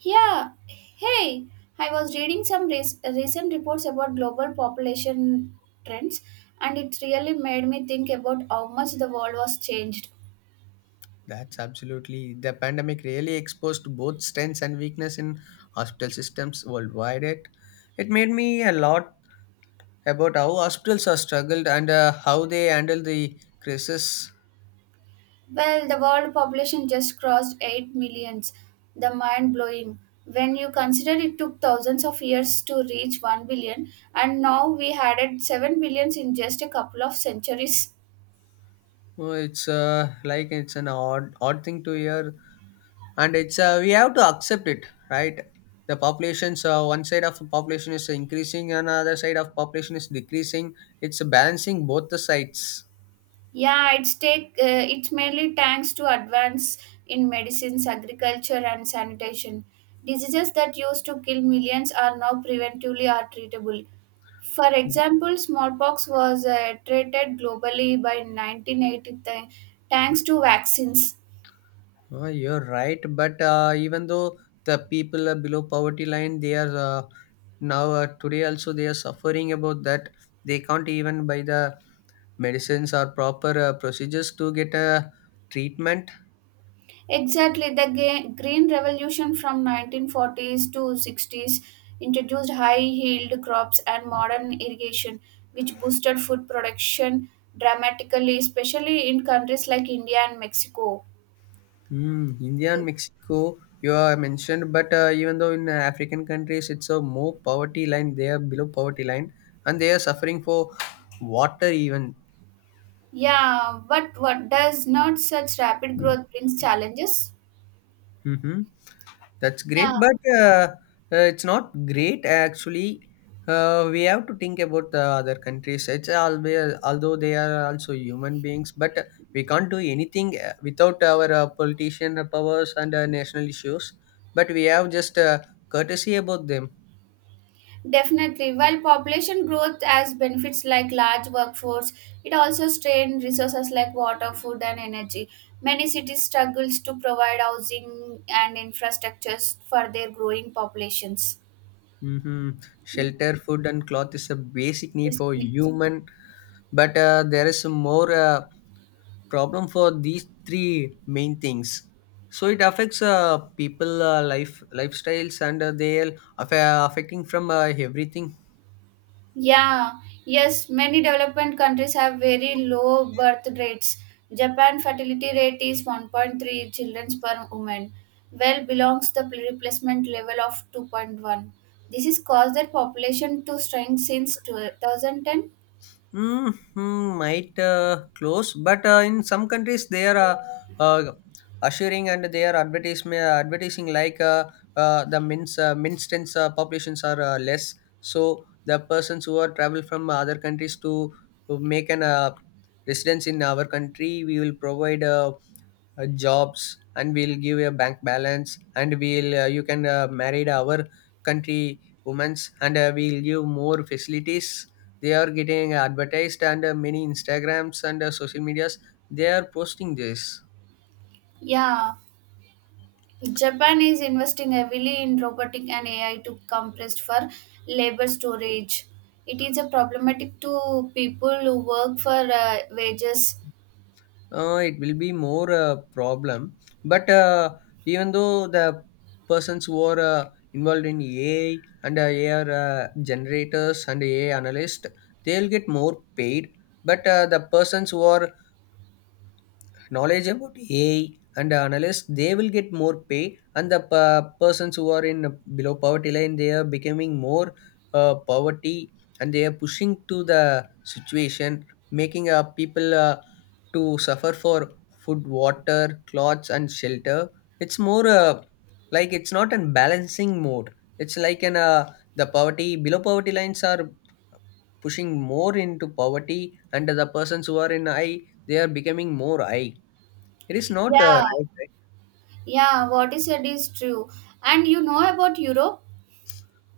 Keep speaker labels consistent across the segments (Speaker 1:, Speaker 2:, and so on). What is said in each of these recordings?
Speaker 1: Yeah, hey, I was reading recent reports about global population trends, and it really made me think about how much the world was changed.
Speaker 2: That's absolutely. The pandemic really exposed both strengths and weakness in hospital systems worldwide. It made me a lot about how hospitals are struggled and how they handle the crisis.
Speaker 1: Well, the world population just crossed 8 millions, the mind blowing. When you consider it took thousands of years to reach 1 billion, and now we added 7 billions in just a couple of centuries.
Speaker 2: Oh, it's like it's an odd thing to hear, and it's we have to accept it, right? The populations, one side of the population is increasing, another side of population is decreasing. It's balancing both the sides.
Speaker 1: Yeah, it's mainly thanks to advance in medicines, agriculture, and sanitation. Diseases that used to kill millions are now preventively are treatable. For example, smallpox was treated globally by 1980 thanks to vaccines.
Speaker 2: Oh, you're right, but even though the people are below poverty line, they are, now, today also they are suffering about that. They can't even buy the medicines or proper procedures to get a treatment.
Speaker 1: Exactly, the Green Revolution from 1940s to 60s introduced high-yield crops and modern irrigation, which boosted food production dramatically, especially in countries like India and Mexico.
Speaker 2: Mm, India and Mexico, you are mentioned, but even though in African countries it's a more poverty line, they are below poverty line, and they are suffering for water even.
Speaker 1: Yeah, but what does not such rapid growth brings challenges?
Speaker 2: Mm-hmm. That's
Speaker 1: Yeah.
Speaker 2: great, but it's not great actually. We have to think about the other countries. It's always, although they are also human beings, but we can't do anything without our politician powers and national issues. But we have just courtesy about them.
Speaker 1: Definitely. While population growth has benefits like large workforce, it also strains resources like water, food, and energy. Many cities struggles to provide housing and infrastructures for their growing populations.
Speaker 2: hmm
Speaker 1: Mm.
Speaker 2: Shelter, food, and cloth is a basic need
Speaker 1: Basic
Speaker 2: for
Speaker 1: needs.
Speaker 2: human, but there is some more problem for these three main things. So it affects people lifestyles and they are affecting from everything.
Speaker 1: Yeah, yes, many developed countries have very low birth rates. Japan fertility rate is 1.3 children per woman, well belongs the replacement level of 2.1. This has caused their population to shrink since 2010.
Speaker 2: Mm-hmm, might close, but in some countries they are uh, assuring and they are advertisement advertising, like the minstance populations are less. So the persons who are travel from other countries to make an residence in our country, we will provide jobs and we'll give a bank balance and we'll you can marry our country women's and we'll give more facilities. They are getting advertised and many instagrams and social medias they are posting this.
Speaker 1: Yeah, Japan is investing heavily in robotic and AI to compress for labor storage. It is a problematic to people who work for wages.
Speaker 2: It will be more problem, but even though the persons who are involved in AI and AI generators and AI analyst, they'll get more paid. But the persons who are knowledge about AI and analysts, they will get more pay, and the persons who are in below poverty line, they are becoming more poverty, and they are pushing to the situation, making people to suffer for food, water, clothes, and shelter. It's more, like it's not an balancing mode. It's like an the poverty below poverty lines are pushing more into poverty, and the persons who are in high, they are becoming more high. It is not
Speaker 1: Yeah.
Speaker 2: right, right?
Speaker 1: Yeah, what is said is true. And you know about Europe?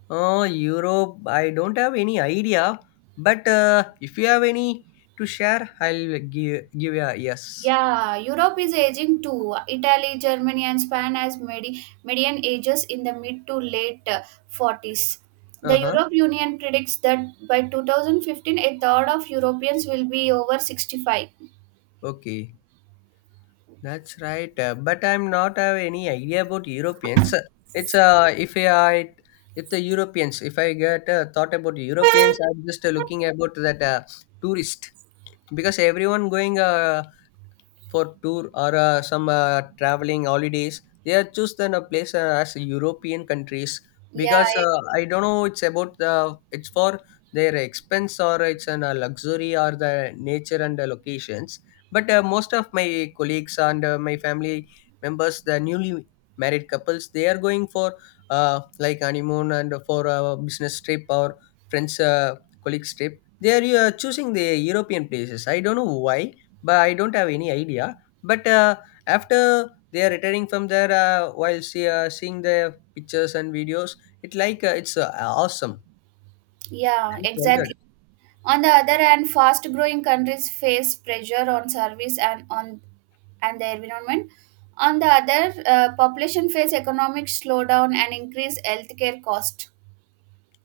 Speaker 2: Europe, I don't have any idea, but if you have any to share, I'll give a yes.
Speaker 1: Yeah, Europe is aging too. Italy, Germany, and Spain as median ages in the mid to late 40s. The
Speaker 2: Uh huh.
Speaker 1: Europe Union predicts that by 2015, a third of Europeans will be over 65.
Speaker 2: Okay, that's right. But I'm not have any idea about Europeans. It's if I if the Europeans, if I get thought about Europeans, I'm just looking about that tourist, because everyone going for tour or some traveling holidays they have chosen a place as European countries,
Speaker 1: Yeah,
Speaker 2: because
Speaker 1: e-
Speaker 2: I don't know it's about the it's for their expense or it's an luxury or the nature and the locations. But most of my colleagues and my family members, the newly married couples, they are going for like honeymoon and for a business trip or friends colleagues trip, they are choosing the European places. I don't know why, but I don't have any idea. But after they are returning from there, while seeing their pictures and videos, it like it's awesome. I
Speaker 1: yeah,
Speaker 2: just wondered.
Speaker 1: exactly. On the other hand, fast growing countries face pressure on service and on and the environment. On the other, population face economic slowdown and increased healthcare cost.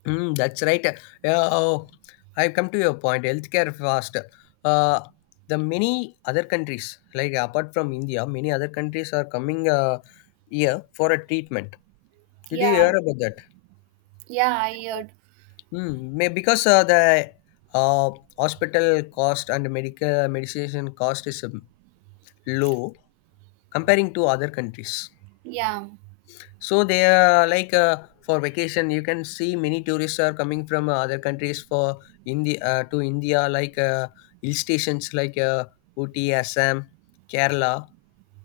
Speaker 2: Mm, that's right. Oh, I've come to your point. Healthcare fast. Uh, the many other countries, like apart from India, many other countries are coming here for a treatment. Did you hear
Speaker 1: Yeah,
Speaker 2: about that?
Speaker 1: yeah, I heard.
Speaker 2: Hmm. Because the uh, hospital cost and medical medication cost is low comparing to other countries.
Speaker 1: Yeah,
Speaker 2: So they are like, for vacation, you can see many tourists are coming from other countries for India to India, like hill stations like Ooty, Assam, Kerala.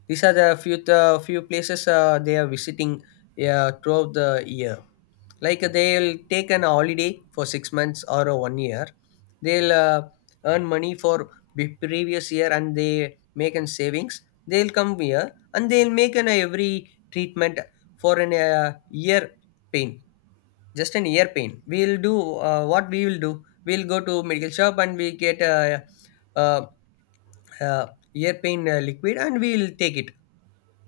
Speaker 2: These are the few places they are visiting throughout the year, like they'll take an holiday for 6 months or one year. They'll earn money for the previous year and they make an savings. They'll come here and they'll make an every treatment for an year pain. Just an ear pain, we'll do what we will do, we'll go to medical shop and we get a, uh uh uh, ear pain liquid and we'll take it.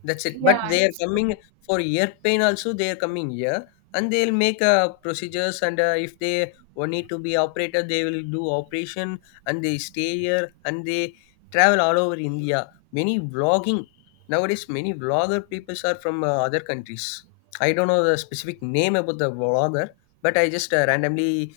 Speaker 2: That's it. But
Speaker 1: yeah,
Speaker 2: they are
Speaker 1: it's true.
Speaker 2: coming for ear pain also. They are coming here and they'll make procedures. And if they want need to be operated, they will do operation, and they stay here and they travel all over India. Many vlogging nowadays, many vlogger people are from other countries. I don't know the specific name about the vlogger, but I just randomly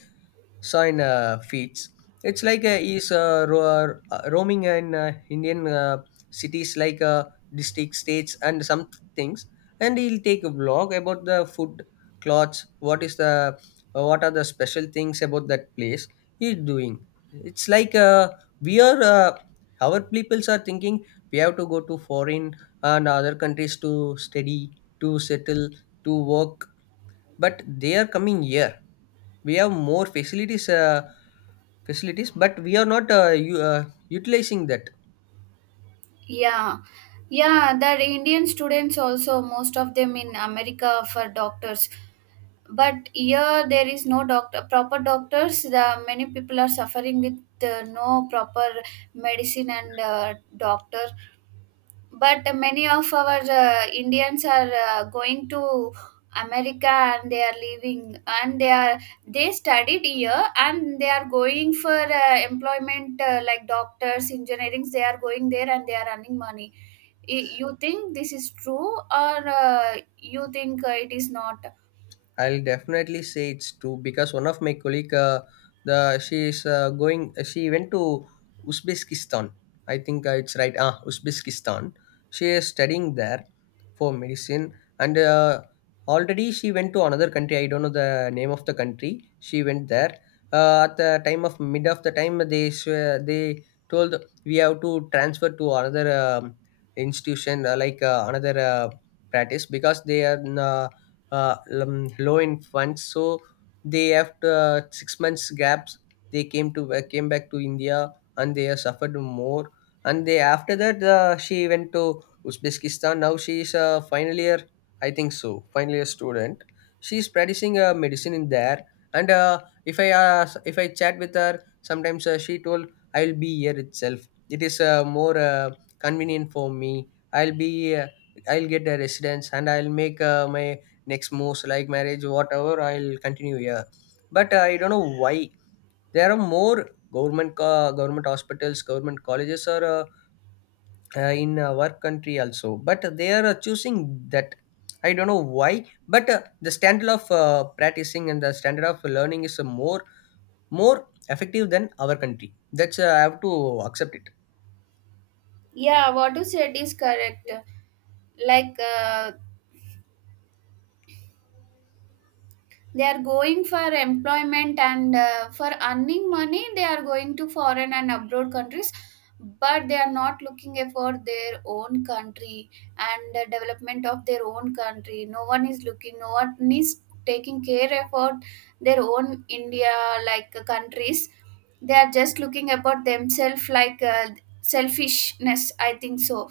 Speaker 2: sign feeds. It's like is roaming in Indian cities like district, states, and some things, and he'll take a vlog about the food, clothes, what are the special things about that place he's doing. It's like we are our peoples are thinking we have to go to foreign and other countries to study, to settle, to work, but they are coming here. We have more facilities, but we are not utilizing that.
Speaker 1: Yeah, yeah. The Indian students also, most of them in America for doctors. But here there is no doctor proper doctors the many people are suffering with no proper medicine and doctor, but many of our indians are going to america, and they are leaving and they are they studied here and they are going for employment like doctors engineerings they are going there and they are earning money. You think this is true or you think it is not?
Speaker 2: I'll definitely say it's true, because one of my colleague, the she is going. She went to Uzbekistan. I think it's right. Ah, Uzbekistan. She is studying there for medicine, and already she went to another country. I don't know the name of the country. She went there at the time of mid of the time. They told we have to transfer to another institution, like another practice because they are. Uh, Low in funds, so they after 6 months gaps they came to came back to India, and they have suffered more. And they, after that, she went to Uzbekistan. Now she is a final year, I think so, final year student. She is practicing medicine in there. And if I chat with her sometimes, she told I'll be here itself. It is more convenient for me. i'll be uh, I'll get a residence and I'll make my next moves, like marriage, whatever. I'll continue here. But I don't know why there are more government hospitals, government colleges are in our country also. But they are choosing that. I don't know why. But the standard of practicing and the standard of learning is more effective than our country. That's I have to accept it.
Speaker 1: Yeah, what you said is correct. Like they are going for employment and for earning money, they are going to foreign and abroad countries, but they are not looking for their own country and the development of their own country. No one is looking. No one is taking care about their own India like countries. They are just looking about themselves like selfishness. I think so.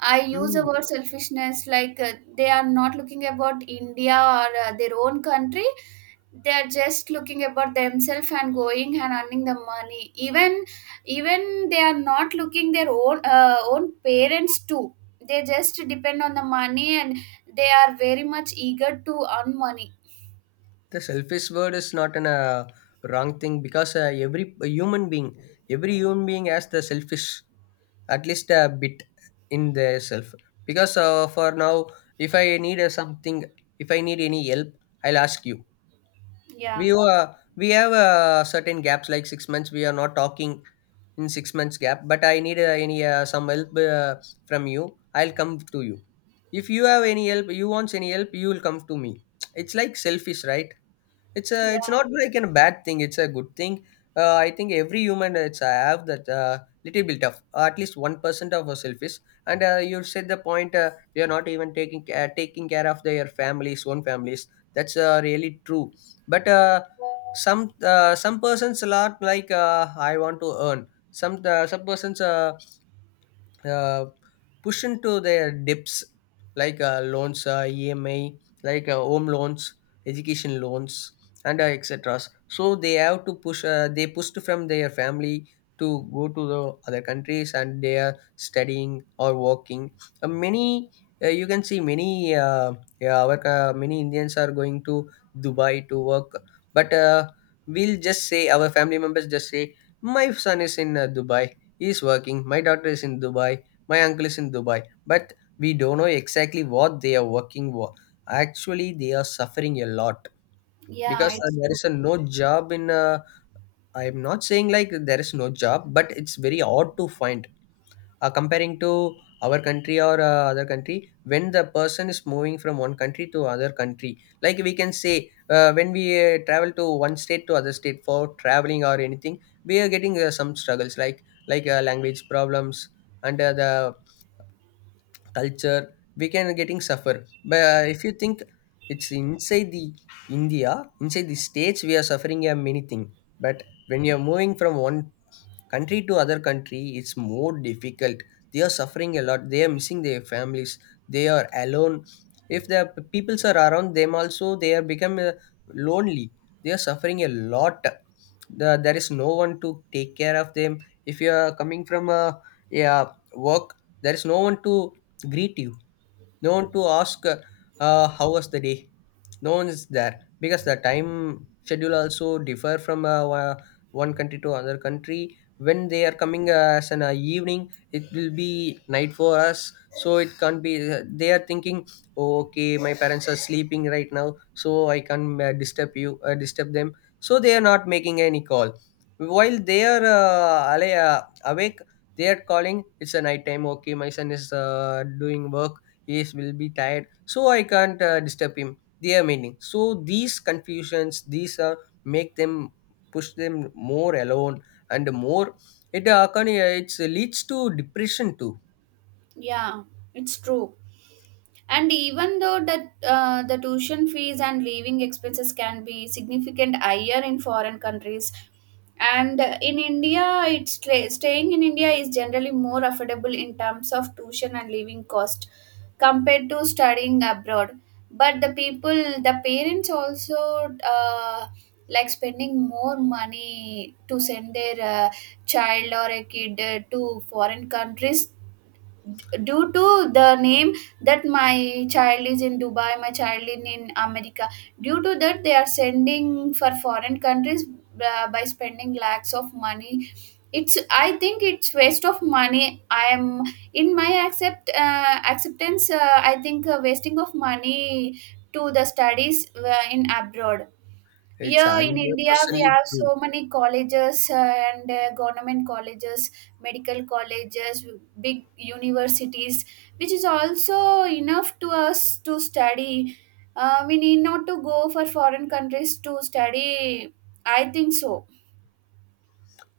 Speaker 1: I use the
Speaker 2: Mm.
Speaker 1: word selfishness like they are not looking about India or their own country. They are just looking about themselves and going and earning the money. Even they are not looking their own own parents too. They just depend on the money and they are very much eager to earn money.
Speaker 2: The selfish word is not an wrong thing, because every human being has the selfish, at least a bit in their self. Because for now, if I need something, if I need any help, I'll ask you.
Speaker 1: Yeah,
Speaker 2: We have certain gaps like 6 months. We are not talking in 6 months gap, but I need any some help from you. I'll come to you. If you have any help, you want any help, you will come to me. It's like selfish, right? it's a
Speaker 1: yeah,
Speaker 2: it's not like a bad thing, it's a good thing. I think every human it's have that little bit of, at least 1% of us selfish, and you said the point we are not even taking care of their families own families. That's really true. But some some persons a lot, like I want to earn some, some persons uh, push into their dips, like loans, EMI, like home loans, education loans, and etc. So they have to push they pushed from their family to go to the other countries, and they are studying or working. Many You can see many yeah, our many Indians are going to Dubai to work. But we'll just say our family members just say my son is in Dubai. He's working. My daughter is in Dubai. My uncle is in Dubai. But we don't know exactly what they are working for. Actually, they are suffering a lot because
Speaker 1: yeah. It's
Speaker 2: there
Speaker 1: true.
Speaker 2: is a no job in. I am not saying like there is no job, but it's very hard to find, comparing to our country or other country, when the person is moving from one country to other country. Like we can say, when we travel to one state to other state for traveling or anything, we are getting some struggles, like language problems, and the culture we can getting suffer. But if you think, it's inside the India, inside the states, we are suffering a many thing. But when you're moving from one country to other country, it's more difficult. They are suffering a lot. They are missing their families. They are alone. If the peoples are around them also, they are become lonely. They are suffering a lot. There is no one to take care of them. If you are coming from a, yeah, work, there is no one to greet you. No one to ask, how was the day. No one is there. Because the time schedule also differ from one country to another country. When they are coming, as an evening, it will be night for us. So it can't be, they are thinking, "Oh, okay, my parents are sleeping right now, so I can't disturb them. So they are not making any call while they are awake. They are calling, it's a night time. Okay, my son is doing work. Will be tired, so I can't disturb him," they are meaning. So these confusions, these are make them, push them more alone and more. It's leads to depression too.
Speaker 1: Yeah, it's true. And even though that the tuition fees and living expenses can be significant higher in foreign countries, and in india it's stay- staying in india is generally more affordable in terms of tuition and living cost compared to studying abroad, but the people the parents also uh, like spending more money to send their child or a kid to foreign countries due to the name that my child is in dubai my child is in america due to that they are sending for foreign countries by spending lakhs of money. It's I think it's waste of money. I am in my accept uh, acceptance I think wasting of money to the studies in abroad.
Speaker 2: It's
Speaker 1: Yeah, in India, we
Speaker 2: 100%
Speaker 1: have
Speaker 2: true.
Speaker 1: so many colleges and government colleges, medical colleges, big universities, which is also enough to us to study. We need not to go for foreign countries to study. I think so.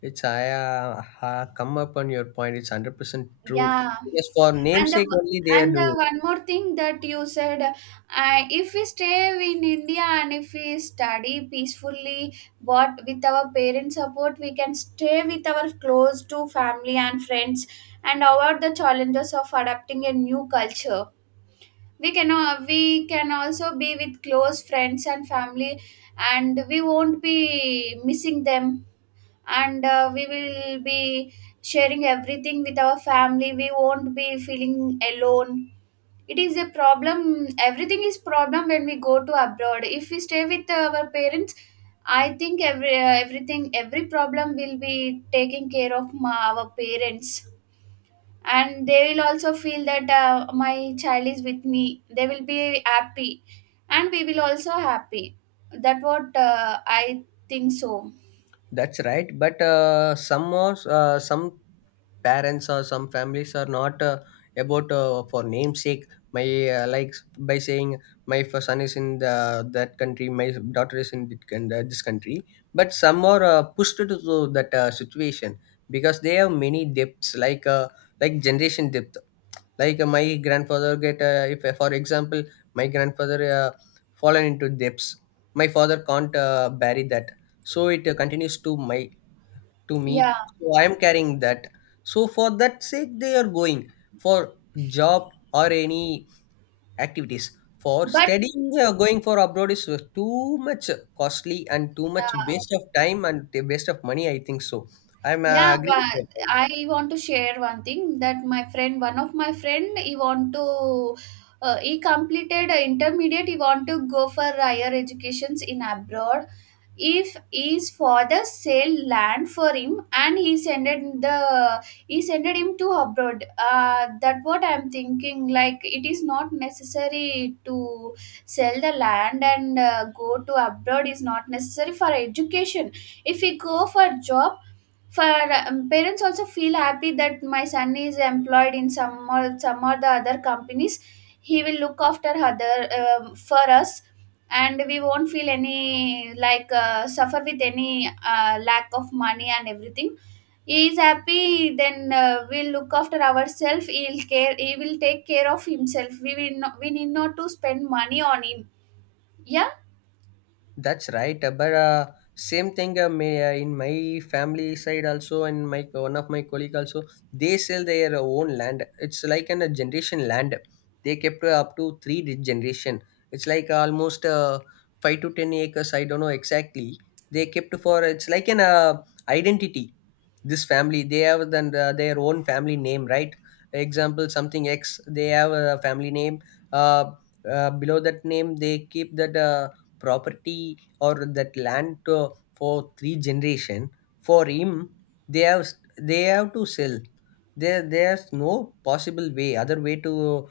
Speaker 2: It's I come up on your point, it's 100% true,
Speaker 1: Yeah.
Speaker 2: because for
Speaker 1: and the
Speaker 2: namesake only they are
Speaker 1: and the
Speaker 2: doing.
Speaker 1: one more thing that you said if we stay in india and if we study peacefully but with our parents support we can stay with our close to family and friends and avoid the challenges of adapting a new culture. We can also be with close friends and family and we won't be missing them, and we will be sharing everything with our family. We won't be feeling alone. It is a problem, everything is problem when we go to abroad. If we stay with our parents I think everything every problem will be taken care of our parents, and they will also feel that my child is with me, they will be happy and we will also happy, that what I think so.
Speaker 2: That's right, but some parents or some families are not about, for namesake. My Like, by saying, "My son is in that country. My daughter is in this country." But some are pushed to that situation, because they have many depths, like generation depth. Like, my grandfather get, if for example, my grandfather fallen into depths. My father can't bury that, so it continues to me.
Speaker 1: yeah
Speaker 2: So I am carrying that. So for that sake they are going, for job or any activities. For
Speaker 1: but
Speaker 2: studying, going for abroad is too much costly, and too much
Speaker 1: yeah
Speaker 2: waste of time, and the waste of money, I think so. I'm
Speaker 1: Yeah,
Speaker 2: agree with
Speaker 1: but
Speaker 2: you.
Speaker 1: I want to share one thing that my friend, one of my friend, he completed a intermediate. He want to go for higher educations in abroad. If his father sell land for him, and he sended him to abroad. That what I'm thinking. Like it is not necessary to sell the land and go to abroad is not necessary for education. If we go for job for parents also feel happy that my son is employed in some or the other companies, he will look after other for us, and we won't feel any like suffer with any lack of money and everything. He is happy then we'll look after ourselves. He'll care, he will take care of himself. We need not to spend money on him. yeah
Speaker 2: That's right. But same thing, in my family side also, and my one of my colleague also, they sell their own land. It's like a generation land. They kept, up to three generation. It's like almost, 5 to 10 acres. I don't know exactly. They kept for, it's like an identity. This family, they have, then their own family name, right? Example, something x, they have a family name. uh, Below that name they keep that property or that land, for three generation, for him. they have they have to sell. There's no possible way, other way to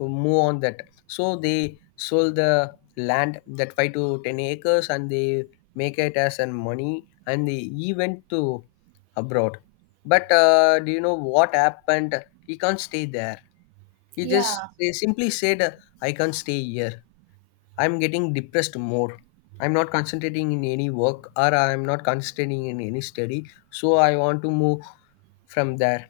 Speaker 2: move on that. So they sold the land, that 5 to 10 acres, and they make it as an money, and they he went to abroad. But do you know what happened? He can't stay there. He just
Speaker 1: yeah
Speaker 2: They simply said, "I can't stay here. I'm getting depressed more. I'm not concentrating in any work, or I'm not concentrating in any study. So I want to move from there."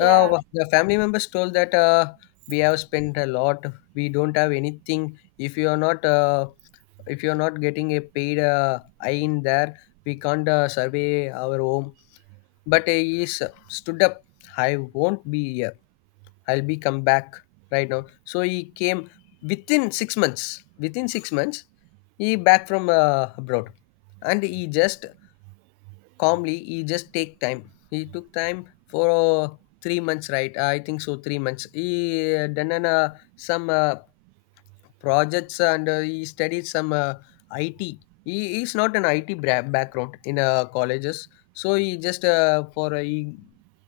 Speaker 2: The family members told that, "We have spent a lot. We don't have anything. If you are not getting a paid eye in there, we can't survey our home." But he is stood up. "I won't be here. I'll be come back right now." So he came within 6 months. Within 6 months, he back from abroad, and he just calmly, he took time for 3 months, right? I think so. 3 months he done some projects, and he studied some IT. He is not an IT background in colleges, so he just, for a he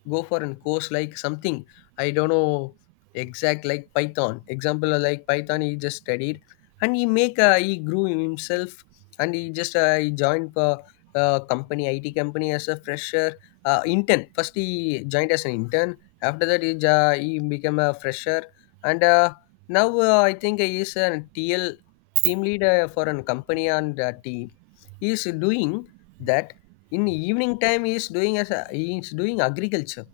Speaker 2: go for a course, like something. I don't know exact, like Python, example, like Python, he just studied, and he grew himself. And he joined, company IT company as a fresher. Intern first, he joined as an intern. After that, he became a fresher. And now, I think he is a tl team leader for a company, and team he is doing that. In evening time he is doing he is doing agriculture.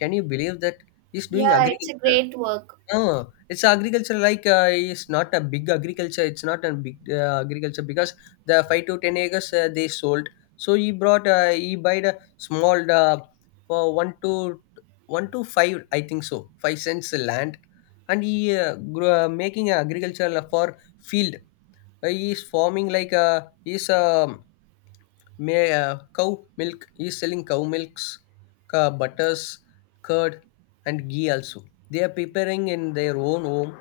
Speaker 2: Can you believe that? He is doing
Speaker 1: yeah it's a
Speaker 2: agriculture.
Speaker 1: great work.
Speaker 2: uh, it's agriculture, like, it's not a big agriculture. It's not a big agriculture, because the 5 to 10 acres, they sold. So he bought a small for one to one to five, I think so, 5 cents land, and he grew, making agriculture for field. He is farming, like, cow milk is selling, cow milks, butters, curd, and ghee also. They are preparing in their own home,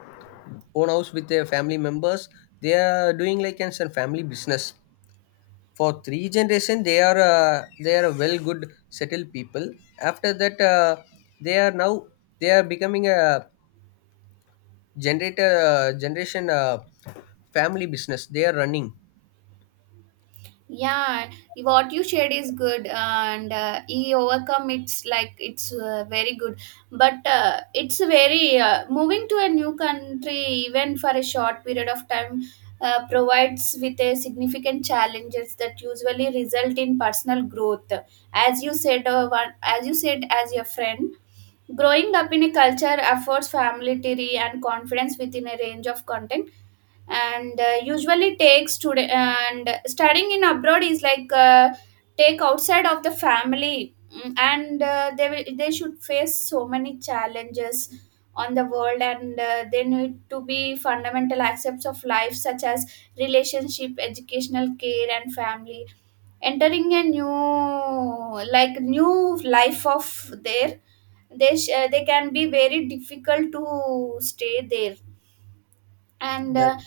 Speaker 2: own house, with their family members. They are doing like an some family business. For three generation, they are a well good settled people. After that, they are now, they are becoming a generator generation family business. They are running.
Speaker 1: Yeah, what you shared is good, and he overcome. It's like it's very good, but it's very moving to a new country even for a short period of time provides with a significant challenges that usually result in personal growth. As you said, as your friend, growing up in a culture affords familiarity and confidence within a range of content, and usually takes today and studying in abroad is like take outside of the family. Mm, and they should face so many challenges on the world, and they need to be fundamental aspects of life such as relationship educational care and family, entering a new like new life of there. They can be very difficult to stay there, and
Speaker 2: That,
Speaker 1: uh,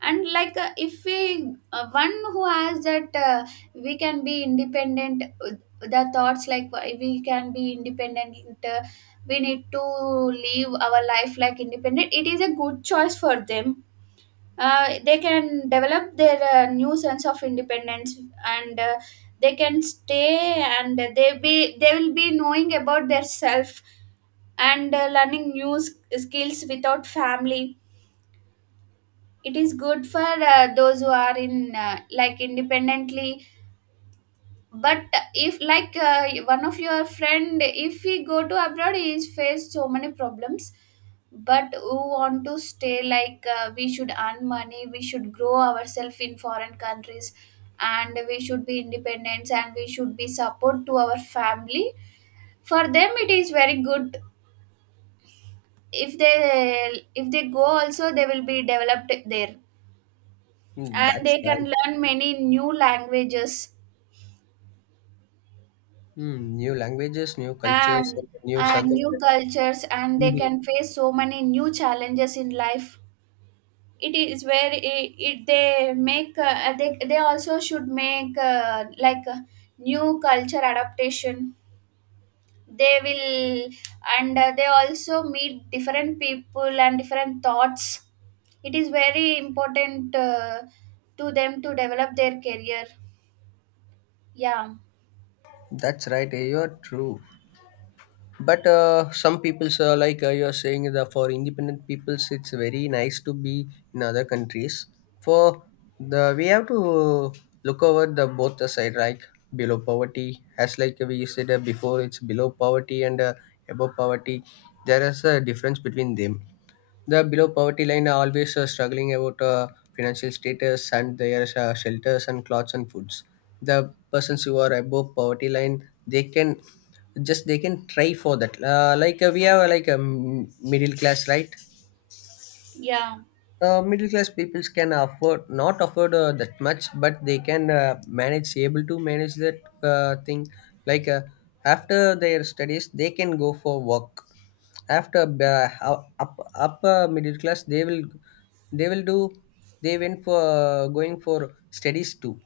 Speaker 1: and like if we one who has that we can be independent, the thoughts like we can be independent, uh, we need to live our life like independent. It is a good choice for them. Uh, they can develop their new sense of independence, and they can stay and they will be knowing about their self, and skills without family. It is good for those who are in like independently. But if like one of your friend, if he go to abroad, he is faced so many problems, but who want to stay like we should earn money, we should grow ourselves in foreign countries, and we should be independent, and we should be support to our family. For them it is very good. If they if they go also, they will be developed there,
Speaker 2: Mm,
Speaker 1: and
Speaker 2: that's
Speaker 1: they can
Speaker 2: right.
Speaker 1: learn many new languages,
Speaker 2: Hmm, new languages, new cultures,
Speaker 1: and
Speaker 2: and new
Speaker 1: and new
Speaker 2: circumstances.
Speaker 1: cultures, and they
Speaker 2: Mhm.
Speaker 1: can face so many new challenges in life. It is where It they make they also should make like new culture adaptation they will, and they also meet different people and different thoughts. It is very important to them to develop their career. yeah
Speaker 2: That's right. You're true. But some peoples, like, you're saying, that for independent peoples, it's very nice to be in other countries. For the we have to look over the both the side, like below poverty, as like we said, before, it's below poverty, and above poverty. There is a difference between them. The below poverty line are always struggling about financial status, and their shelters and clothes and foods. The persons who are above poverty line, they can, just they can try for that, like, we have, like a middle class, right?
Speaker 1: yeah
Speaker 2: Middle class peoples can afford, not afford that much, but they can manage, able to manage that thing. Like, after their studies, they can go for work. After upper middle class, they will do, they went for going for studies too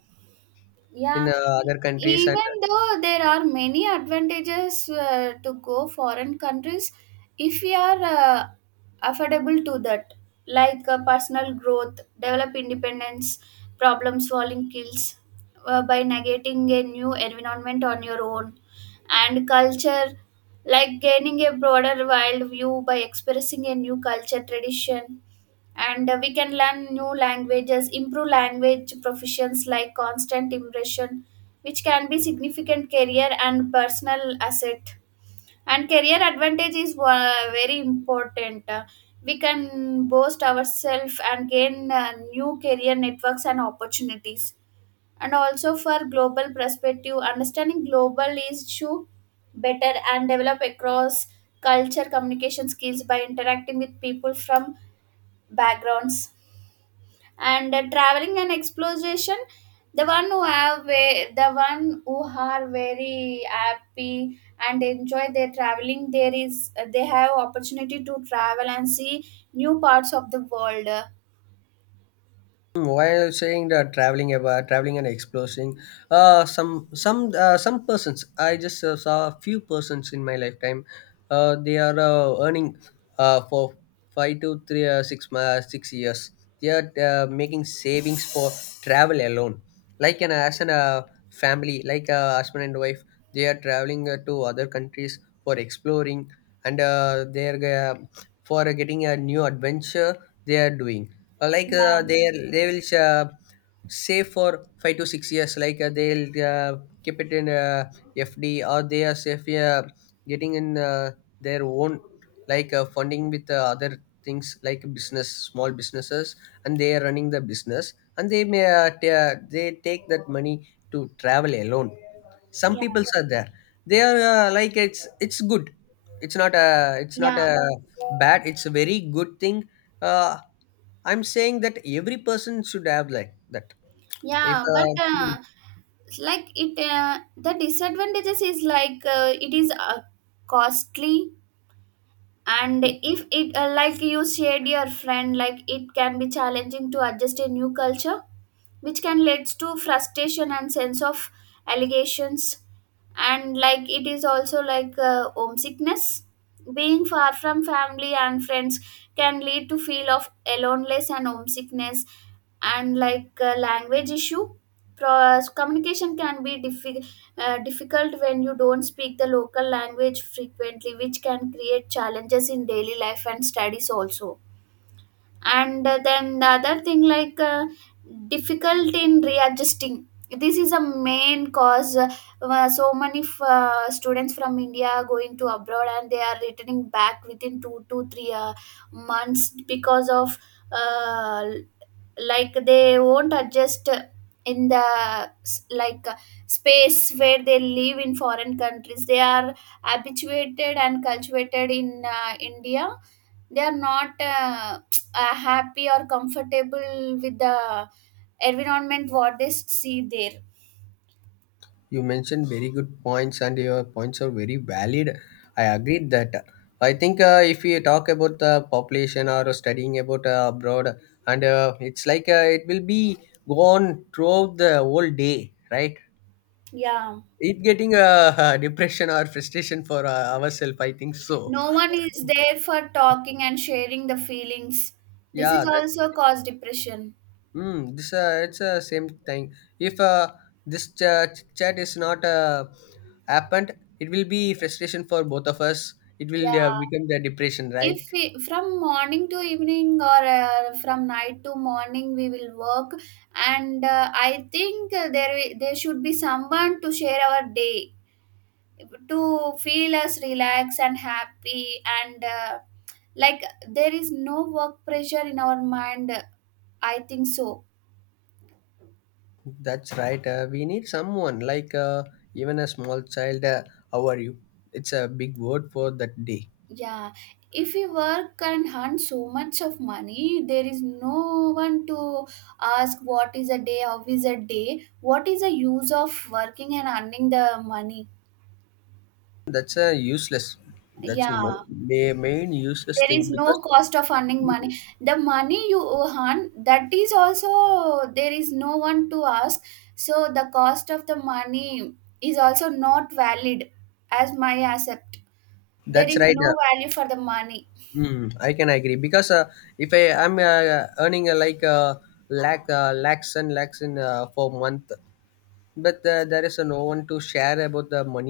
Speaker 2: in
Speaker 1: Yeah, e-
Speaker 2: other countries, and
Speaker 1: even though there are many advantages to go foreign countries, if we are affordable to that, like personal growth, develop independence, problem solving skills by navigating a new environment on your own, and culture, like gaining a broader world view by expressing a new culture tradition, and we can learn new languages improve language proficiency like constant immersion, which can be significant career and personal asset. And career advantage is very important. We can boast ourselves and gain new career networks and opportunities, and also for global perspective understanding global is to better and develop across culture communication skills by interacting with people from backgrounds, and traveling and exploration. The one who are very happy and enjoy their traveling, there is they have opportunity to travel and see new parts of the world.
Speaker 2: Mm, while saying that, traveling about traveling and exploring, uh, some some persons, I just saw a few persons in my lifetime. They are earning, for five to three six ma- 6 years. They are making savings for travel alone, like an as an family, like a husband and wife. They are traveling to other countries for exploring, and they are for getting a new adventure, they are doing. Like,
Speaker 1: Yeah
Speaker 2: they will save for 5 to 6 years, like, they'll keep it in FD, or they are safe, getting in their own, like, funding with other things, like business, small businesses. And they are running the business, and they take that money to travel alone. Some
Speaker 1: yeah
Speaker 2: people are there. They are like, it's good. it's not a it's not
Speaker 1: yeah
Speaker 2: a bad, it's a very good thing. uh, I'm saying that every person should have like that. If
Speaker 1: yeah but Like it the disadvantages is like it is costly, and if it like you shared your friend, like it can be challenging to adjust a new culture, which can lead to frustration and sense of allegations. And like it is also like homesickness, being far from family and friends can lead to feel of aloneness and homesickness. And like language issue. Communication can be difficult when you don't speak the local language frequently, which can create challenges in daily life and studies also. And then the other thing like difficult in readjusting. This is a main cause so many students from india going to abroad and they are returning back within two to three months because of uh, like they won't adjust in the like space where they live in foreign countries. They are habituated and cultivated in india. They are not happy or comfortable with the environment what they see there.
Speaker 2: you mentioned very good points, and your points are very valid. I agree that. I think if we talk about the population or studying about abroad, and it's like, it will be gone throughout the whole day, right?
Speaker 1: Yeah.
Speaker 2: It getting a depression or frustration for ourselves. I think so.
Speaker 1: No one is there for talking and sharing the feelings. This is
Speaker 2: Yeah, that
Speaker 1: also cause depression.
Speaker 2: Mm, this it's the same thing. If this chat is not happened, it will be frustration for both of us. It will
Speaker 1: Yeah.
Speaker 2: become the depression, right?
Speaker 1: If we, from morning to evening or from night to morning we will work, and I think there should be someone to share our day to feel us relaxed and happy, and like there is no work pressure in our mind, I think so.
Speaker 2: That's right. We need someone, like, even a small child. How are you? It's a big word for that day.
Speaker 1: Yeah, if we work and earn so much of money, there is no one to ask what is a day how is a day, what is the use of working and earning the money?
Speaker 2: That's a useless. That's
Speaker 1: Yeah,
Speaker 2: main useless
Speaker 1: there is
Speaker 2: thing,
Speaker 1: no
Speaker 2: because
Speaker 1: cost of earning money. The money you earn, that is also there is no one to ask, so the cost of the money is also not valid as my accept. There
Speaker 2: that's
Speaker 1: is
Speaker 2: right.
Speaker 1: no value for the money.
Speaker 2: Mm, I can agree because, if I am earning, like, lakhs and lakhs in, for month, but there is no one to share about the money.